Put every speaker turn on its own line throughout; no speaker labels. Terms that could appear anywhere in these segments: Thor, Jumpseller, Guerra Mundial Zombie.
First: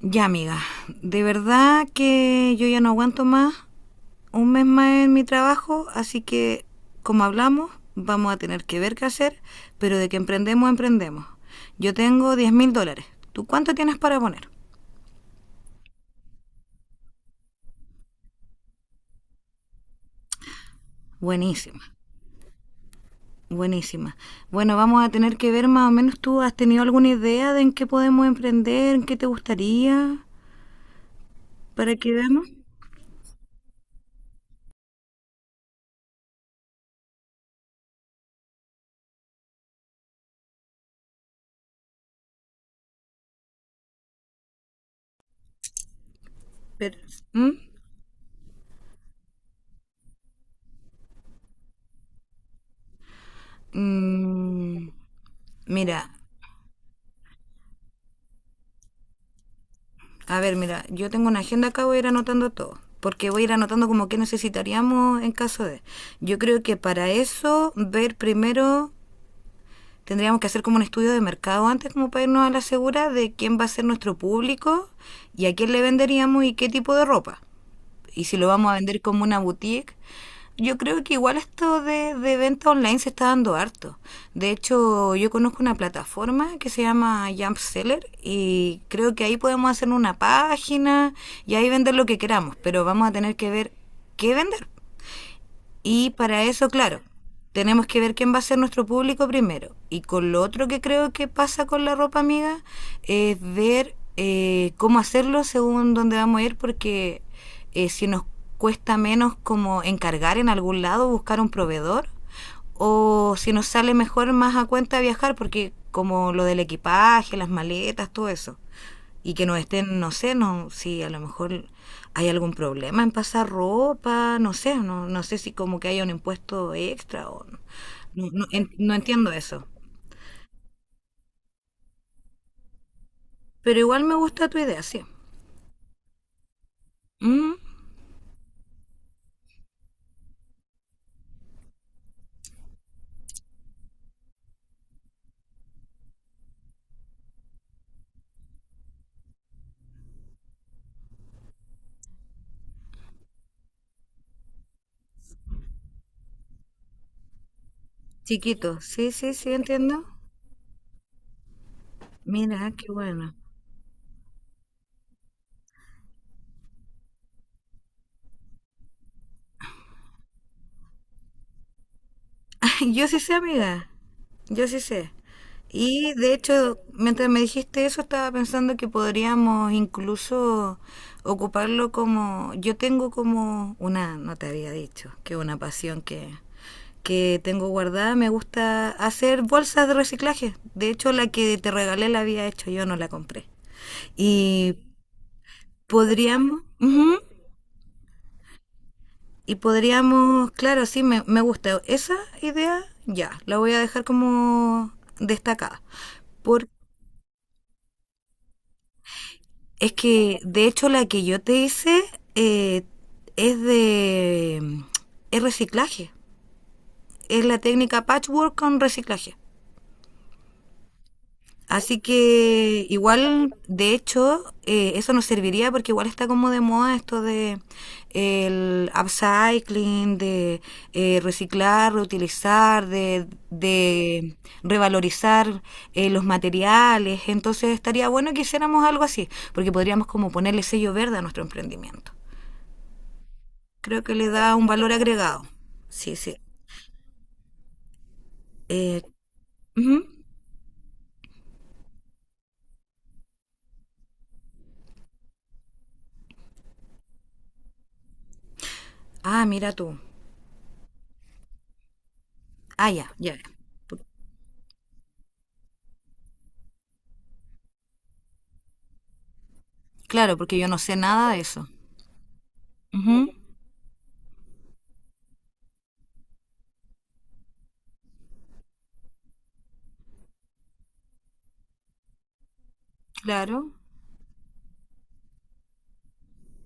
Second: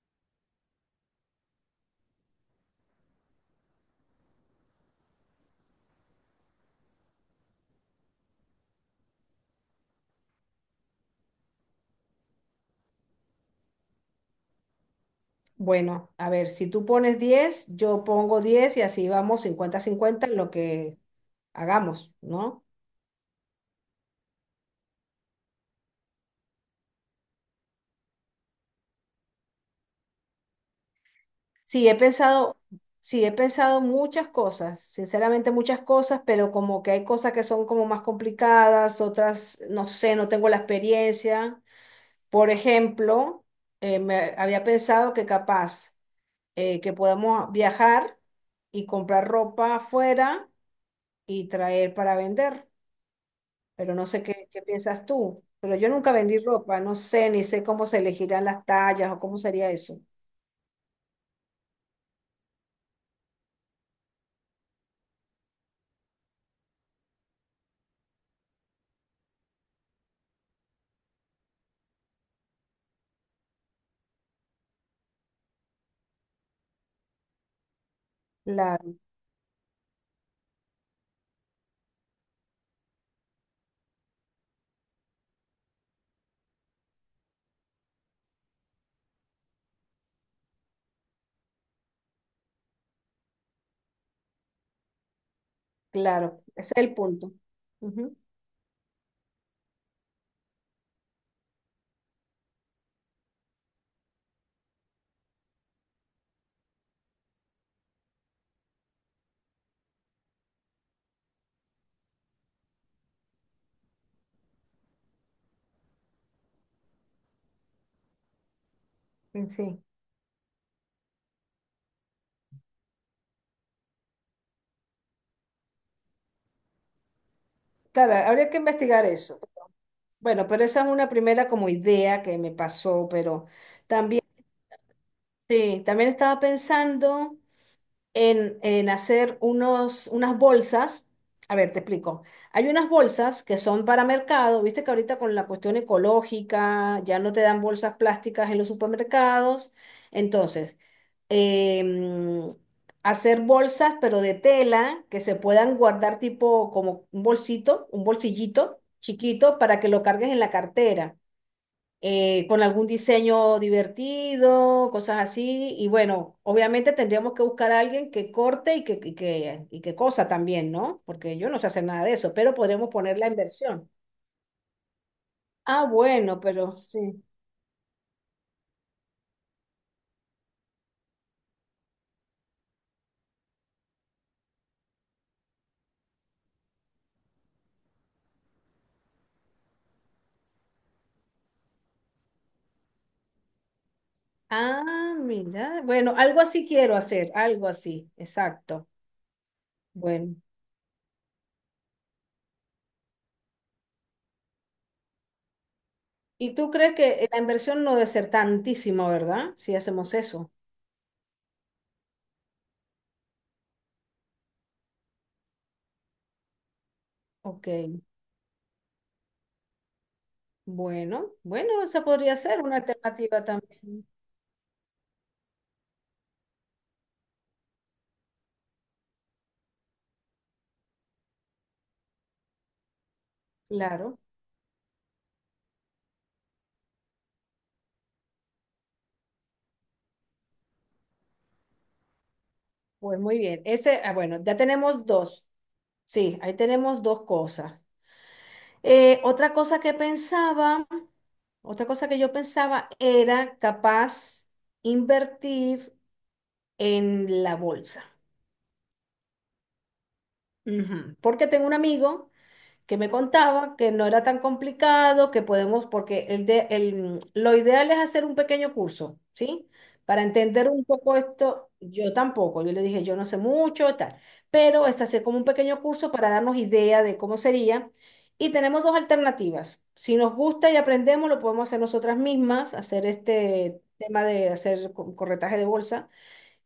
Ya, amiga, de verdad que yo ya no aguanto más un mes más en mi trabajo, así que, como hablamos, vamos a tener que ver qué hacer, pero de que emprendemos, emprendemos. Yo tengo $10.000. ¿Tú cuánto tienes para poner?
Bueno, a ver, si tú pones 10, yo pongo 10 y así vamos 50 cincuenta en lo que
Buenísima,
hagamos, ¿no?
buenísima. Bueno, vamos a tener que ver más o menos tú, ¿has tenido alguna idea de en qué podemos emprender, en qué te gustaría,
Sí, he
para que veamos?
pensado, sí, he pensado muchas cosas, sinceramente muchas cosas, pero como que hay cosas que son como más complicadas, otras, no sé, no tengo la experiencia. Por ejemplo, me había pensado que capaz que
Pero,
podamos
¿mm?
viajar y comprar ropa afuera y traer para vender. Pero no sé qué
Mm,
piensas tú. Pero yo
mira.
nunca vendí ropa, no sé, ni sé cómo se elegirán las tallas o cómo sería eso.
A ver, mira, yo tengo una agenda acá, voy a ir anotando todo, porque voy a ir anotando como que necesitaríamos en caso de... Yo creo que para eso, ver primero, tendríamos que hacer como un estudio de mercado antes, como para irnos a la segura de quién va a ser nuestro público y a quién le venderíamos y qué tipo de ropa, y si lo vamos a
Claro,
vender como una boutique, yo creo que igual esto de venta online se está dando harto. De hecho, yo conozco una plataforma que se llama Jumpseller y creo que ahí podemos hacer una página y ahí vender lo que queramos, pero vamos a tener que ver qué vender. Y para
claro,
eso,
ese es el
claro,
punto.
tenemos que ver
Ujú.
quién va a ser nuestro público primero. Y con lo otro que creo que pasa con la ropa, amiga, es ver cómo hacerlo según dónde vamos a ir, porque si nos cuesta menos como encargar en algún lado, buscar un proveedor, o si nos sale mejor más a cuenta viajar, porque como lo del equipaje, las maletas, todo eso, y que
En
no
fin.
estén, no sé, no, si a lo mejor hay algún problema en pasar ropa, no sé, no, no sé si como que haya un impuesto extra o no,
Claro,
no, no,
habría que
no
investigar
entiendo
eso.
eso.
Bueno, pero esa es una primera como idea que me pasó, pero
Pero igual me
también,
gusta tu idea, sí.
sí, también estaba pensando
Mm,
en hacer unos, unas bolsas. A ver, te explico. Hay unas bolsas que son para mercado. Viste que ahorita con la cuestión ecológica ya no te dan bolsas plásticas en los supermercados. Entonces, em, hacer bolsas, pero de tela, que se puedan guardar tipo como un bolsito, un
chiquito,
bolsillito
sí, sí, sí,
chiquito para que lo
entiendo.
cargues en la cartera, con
Mira,
algún
qué bueno.
diseño divertido, cosas así. Y bueno, obviamente tendríamos que buscar a alguien que corte y que cosa también, ¿no? Porque yo no sé hacer nada de eso, pero podremos
Yo
poner
sí
la
sé, amiga.
inversión.
Yo sí sé.
Ah,
Y de
bueno, pero
hecho,
sí.
mientras me dijiste eso, estaba pensando que podríamos incluso ocuparlo como... Yo tengo como una, no te había dicho, que una pasión que tengo guardada. Me gusta hacer bolsas de reciclaje. De hecho, la que te regalé la había hecho yo, no la compré. Y
Ah, mira. Bueno, algo
podríamos...
así quiero
Ujú.
hacer, algo así, exacto.
Y
Bueno.
podríamos, claro, sí, me gusta esa idea, ya, la voy a dejar como destacada.
¿Y
Porque
tú crees que la inversión no debe ser tantísima, verdad? Si
es
hacemos
que,
eso.
de hecho, la que yo te hice eh, es de es reciclaje. Es la
Ok.
técnica patchwork con reciclaje.
Bueno, bueno,
Así
esa podría ser una
que
alternativa
igual, de
también.
hecho, eso nos serviría porque igual está como de moda esto de el upcycling, de reciclar, reutilizar, de,
Claro.
de revalorizar los materiales. Entonces estaría bueno que hiciéramos algo así, porque podríamos como ponerle sello verde a nuestro emprendimiento.
Pues muy bien. Ese,
Creo
ah,
que le
bueno,
da
ya
un valor
tenemos
agregado.
dos.
Sí, sí.
Sí, ahí tenemos dos cosas.
Eh,
Otra cosa que
ujú.
pensaba, otra cosa que yo pensaba era capaz invertir en la bolsa.
Ah, mira tú.
Ujú. Porque tengo un amigo
Ah,
que
ya,
me
ya.
contaba que no era tan complicado, que podemos, porque lo ideal es hacer un pequeño curso, ¿sí? Para
Claro, porque yo
entender
no
un
sé
poco
nada de eso.
esto, yo tampoco, yo le dije, yo
Ujú,
no sé mucho, tal, pero es hacer como un pequeño curso para darnos idea de cómo sería. Y tenemos dos alternativas. Si nos gusta y aprendemos, lo podemos hacer nosotras mismas, hacer
claro.
este tema de hacer corretaje de bolsa.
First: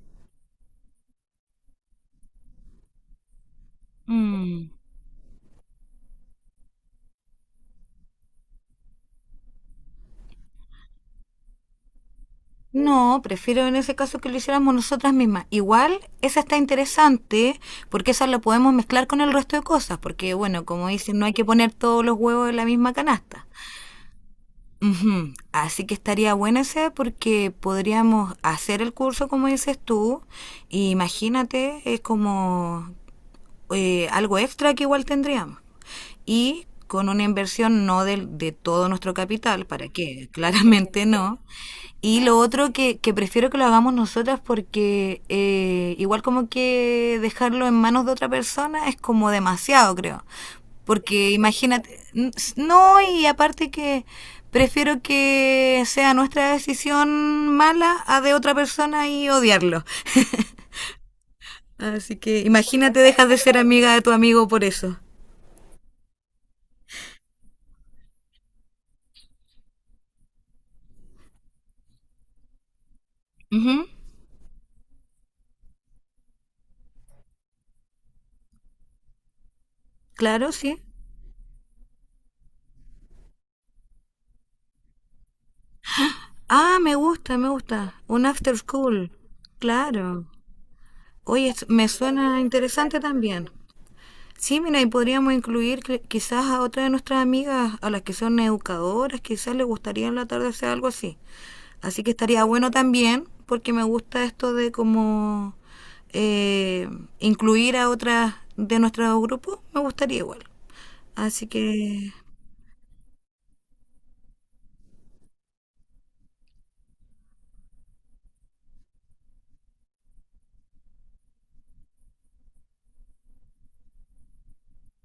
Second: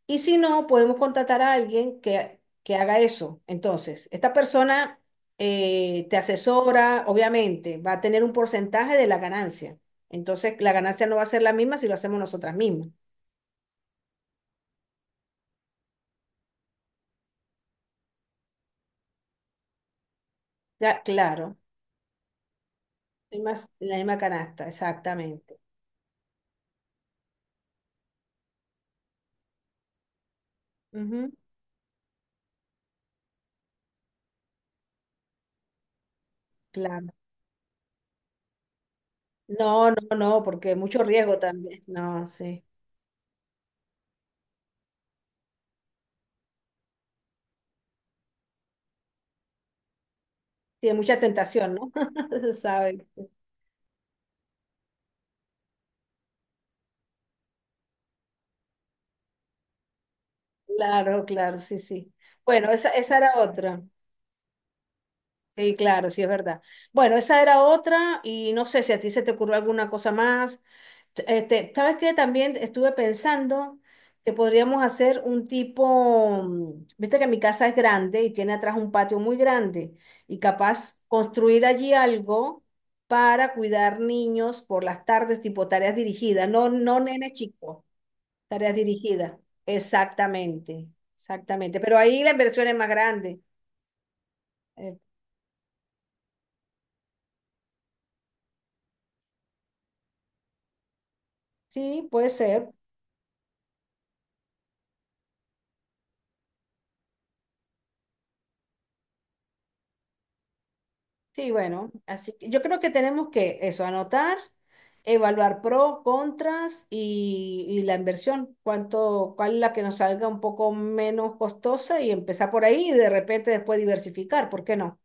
Y si no, podemos contratar a alguien que haga eso. Entonces, esta
Mm.
persona te asesora, obviamente, va a tener un porcentaje de la ganancia. Entonces, la ganancia no va a ser la misma si lo hacemos nosotras mismas.
No, prefiero en ese caso que lo hiciéramos nosotras mismas. Igual, esa está interesante porque esa la podemos mezclar con el resto de cosas, porque bueno, como
Ya,
dicen, no hay que
claro,
poner todos los huevos en la misma canasta.
en la misma canasta,
Ujú.
exactamente.
Así que estaría buena esa porque podríamos hacer el curso como dices tú, y
Ujú,
imagínate, es como algo extra que igual tendríamos. Y con
claro.
una inversión no de todo nuestro capital, ¿para
No, no,
qué?
no, porque mucho
Claramente
riesgo
no.
también.
Y
No,
lo
sí.
otro que prefiero que lo hagamos nosotras porque igual como que dejarlo en manos de otra persona es como demasiado, creo.
Tiene mucha
Porque
tentación, ¿no?
imagínate,
Se
no,
sabe.
y aparte que prefiero que sea nuestra decisión mala a de otra persona y odiarlo.
Claro, claro, sí, sí.
Así que
Bueno, esa,
imagínate,
esa
dejas de
era
ser
otra.
amiga de tu amigo por eso.
Sí, claro, sí es verdad. Bueno, esa era otra y no sé si a ti se te ocurrió alguna cosa más. Este, ¿sabes qué? También estuve pensando
Ujú.
que podríamos hacer un tipo, viste que mi casa es grande y tiene atrás un patio muy grande y
Claro, sí.
capaz construir allí algo para cuidar niños por las tardes, tipo tareas dirigidas, no,
Ah, me
no nenes
gusta, me
chicos,
gusta. Un after
tareas
school.
dirigidas.
Claro.
Exactamente,
Oye,
exactamente.
me
Pero ahí la
suena
inversión es más
interesante
grande.
también. Sí, mira, y
Eh,
podríamos incluir quizás a otra de nuestras amigas, a las que son educadoras, quizás les gustaría en la tarde hacer algo así. Así
sí,
que
puede
estaría bueno
ser.
también, porque me gusta esto de como eh, incluir a otras de nuestro grupo, me gustaría igual. Así
Sí, bueno,
que
así que yo creo que tenemos que eso, anotar, evaluar pro, contras y la inversión, cuánto, cuál es la que nos salga un poco menos costosa y empezar por ahí y de repente después diversificar, ¿por qué no?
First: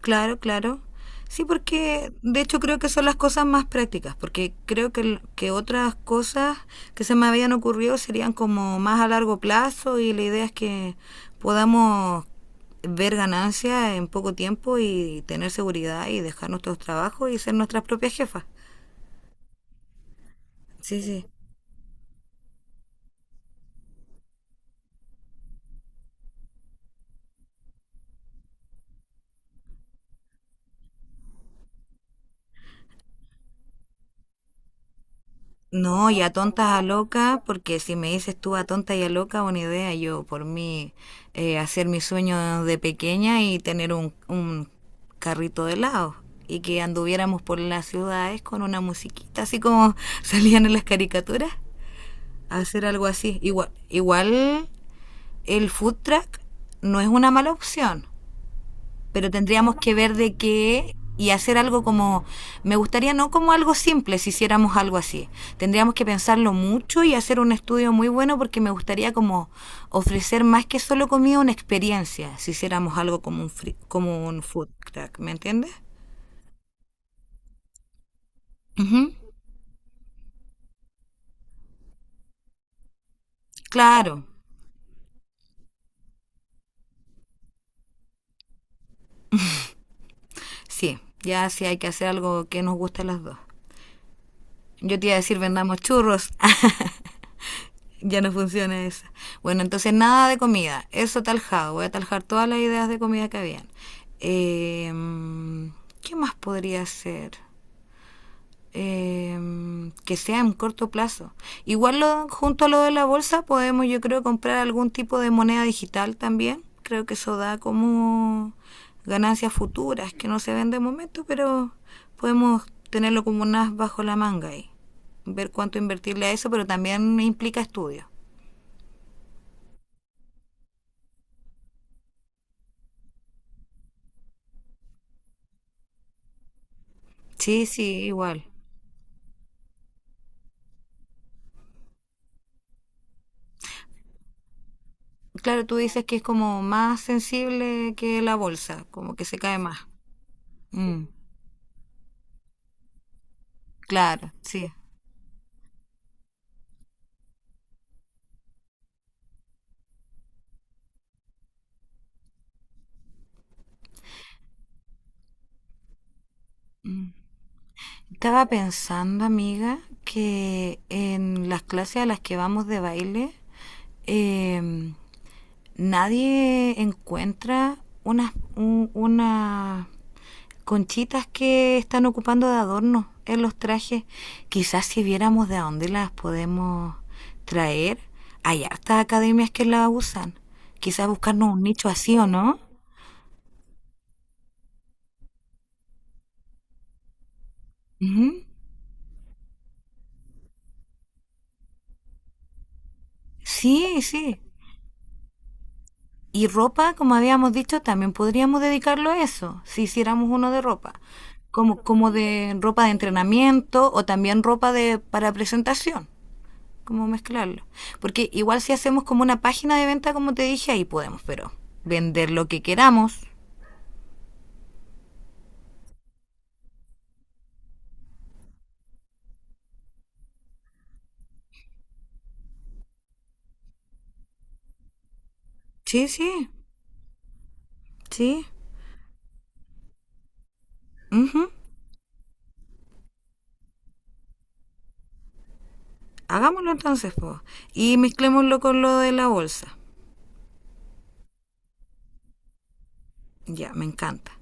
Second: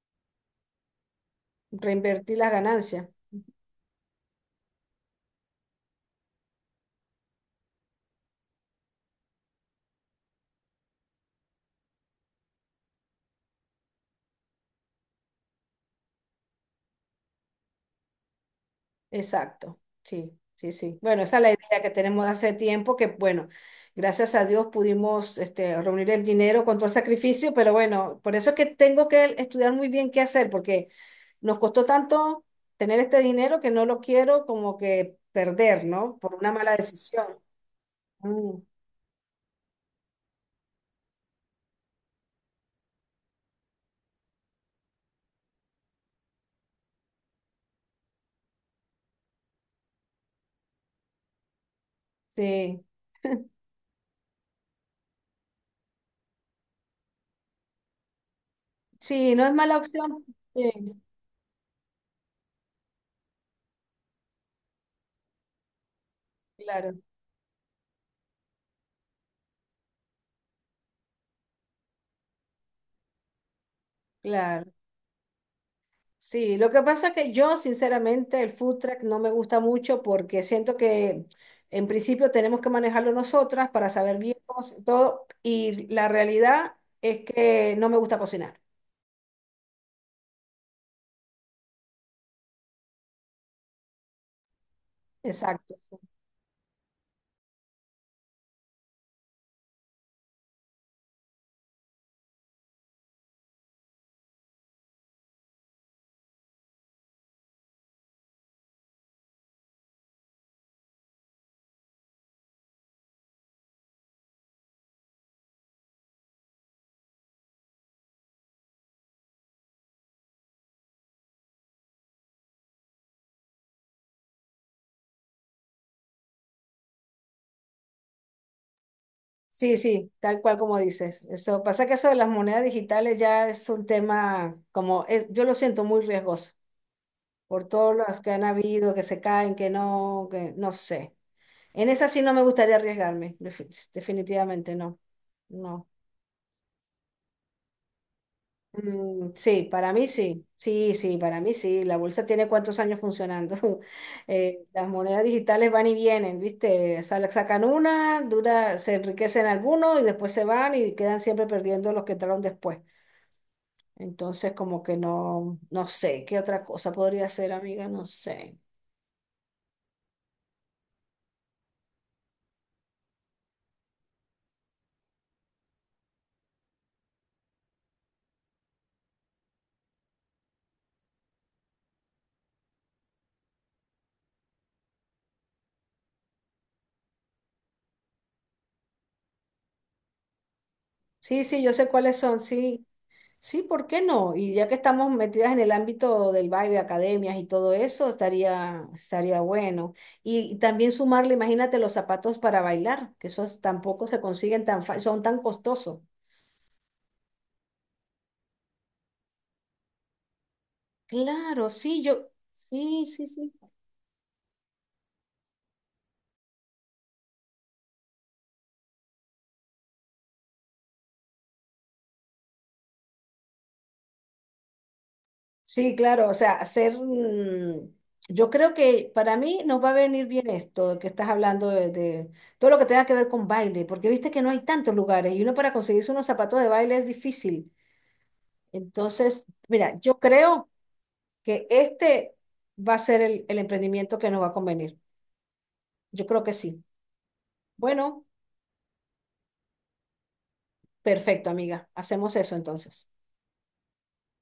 claro, claro. Sí, porque
Reinvertir
de
las
hecho creo que son
ganancias.
las cosas más prácticas, porque creo que, que otras cosas que se me habían ocurrido serían como más a largo plazo y la idea es que podamos ver ganancias en poco tiempo y tener seguridad y dejar nuestros trabajos y ser nuestras propias jefas.
Exacto, sí, sí, sí.
Sí,
Bueno,
sí.
esa es la idea que tenemos de hace tiempo, que bueno, gracias a Dios pudimos este, reunir el dinero con todo el sacrificio, pero bueno, por eso es que tengo que estudiar muy bien qué hacer, porque nos costó tanto tener este dinero que no lo quiero como que perder,
No,
¿no?
y a
Por una
tontas
mala
a
decisión.
loca, porque si me dices tú
Mm,
a tonta y a loca, una idea, yo por mí hacer mi sueño de pequeña y tener un carrito de helado y que anduviéramos por las ciudades con una musiquita, así como salían en las caricaturas,
sí,
hacer algo así. Igual, igual el food truck no es una mala opción, pero
sí, no es
tendríamos
mala
que ver
opción.
de
Sí,
qué y hacer algo como, me gustaría no como algo simple si hiciéramos algo así. Tendríamos que pensarlo
claro,
mucho y hacer un estudio muy bueno porque me gustaría como ofrecer más que solo comida una experiencia si hiciéramos algo como un, free, como un food
claro.
truck, ¿me entiendes?
Sí, lo que pasa es que yo sinceramente el food
Uh
truck
-huh.
no me gusta mucho porque siento que en principio tenemos que manejarlo nosotras para
Claro,
saber bien cómo todo y la realidad es que no me gusta cocinar.
sí, ya sí hay que hacer algo que nos guste a las dos. Yo te iba a decir
Exacto.
vendamos churros. Ya no funciona esa. Bueno, entonces nada de comida. Eso taljado. Voy a taljar todas las ideas de comida que habían. Em, ¿qué más podría ser? Em, que sea en corto plazo. Igual junto a lo de la bolsa podemos, yo creo, comprar algún tipo de moneda digital también. Creo que eso da como ganancias futuras que no se ven de momento, pero podemos tenerlo como unas bajo la manga y ver cuánto invertirle a eso, pero también implica estudios.
Sí, sí, tal cual como dices. Eso pasa que eso de las monedas digitales ya es un tema como es, yo lo siento muy riesgoso
Sí,
por todas
sí,
las que
igual.
han habido, que se caen, que no sé. En esa sí no me gustaría arriesgarme, definitivamente no.
Claro, tú
No.
dices que es como más sensible que la bolsa, como que
Mm,
se cae
sí,
más.
para mí sí, sí,
Mm,
sí, para mí sí. La bolsa tiene cuántos años funcionando.
claro, sí.
Las monedas digitales van y vienen, ¿viste? Sacan una, dura, se enriquecen algunos y después se van y quedan siempre perdiendo los que entraron después. Entonces, como que no, no sé, ¿qué otra cosa podría ser, amiga? No
Estaba
sé.
pensando, amiga, que en las clases a las que vamos de baile, em, nadie encuentra unas conchitas que están ocupando de adorno en los trajes. Quizás si viéramos de dónde las podemos traer, hay hartas academias que las usan. Quizás
Sí,
buscarnos un
sí, yo sé
nicho
cuáles
así o
son,
no.
sí. Sí, ¿por qué no? Y ya que estamos metidas en el ámbito del baile, academias y todo eso,
Ujú.
estaría bueno. Y también sumarle, imagínate, los zapatos para bailar, que esos
Sí,
tampoco se
sí.
consiguen tan fácil, son tan costosos.
Y ropa, como habíamos dicho, también podríamos dedicarlo a eso, si hiciéramos uno de ropa,
Claro,
como,
sí,
como
yo,
de ropa de
sí, sí, sí.
entrenamiento o también ropa de, para presentación, como mezclarlo. Porque igual si hacemos como una página de venta, como te dije, ahí podemos, pero vender lo que queramos.
Sí, claro, o sea, hacer, yo creo que para mí nos va a venir bien esto que estás hablando de todo lo que tenga que ver con baile, porque viste que no hay tantos lugares y uno para
Sí,
conseguirse unos
sí,
zapatos de baile es difícil.
sí.
Entonces, mira, yo creo
Ujú.
que este va a ser el emprendimiento que nos va a convenir. Yo creo que
Hagámoslo
sí.
entonces, po. Y
Bueno,
mezclémoslo con lo de la bolsa.
perfecto, amiga. Hacemos eso entonces.
Ya, me encanta.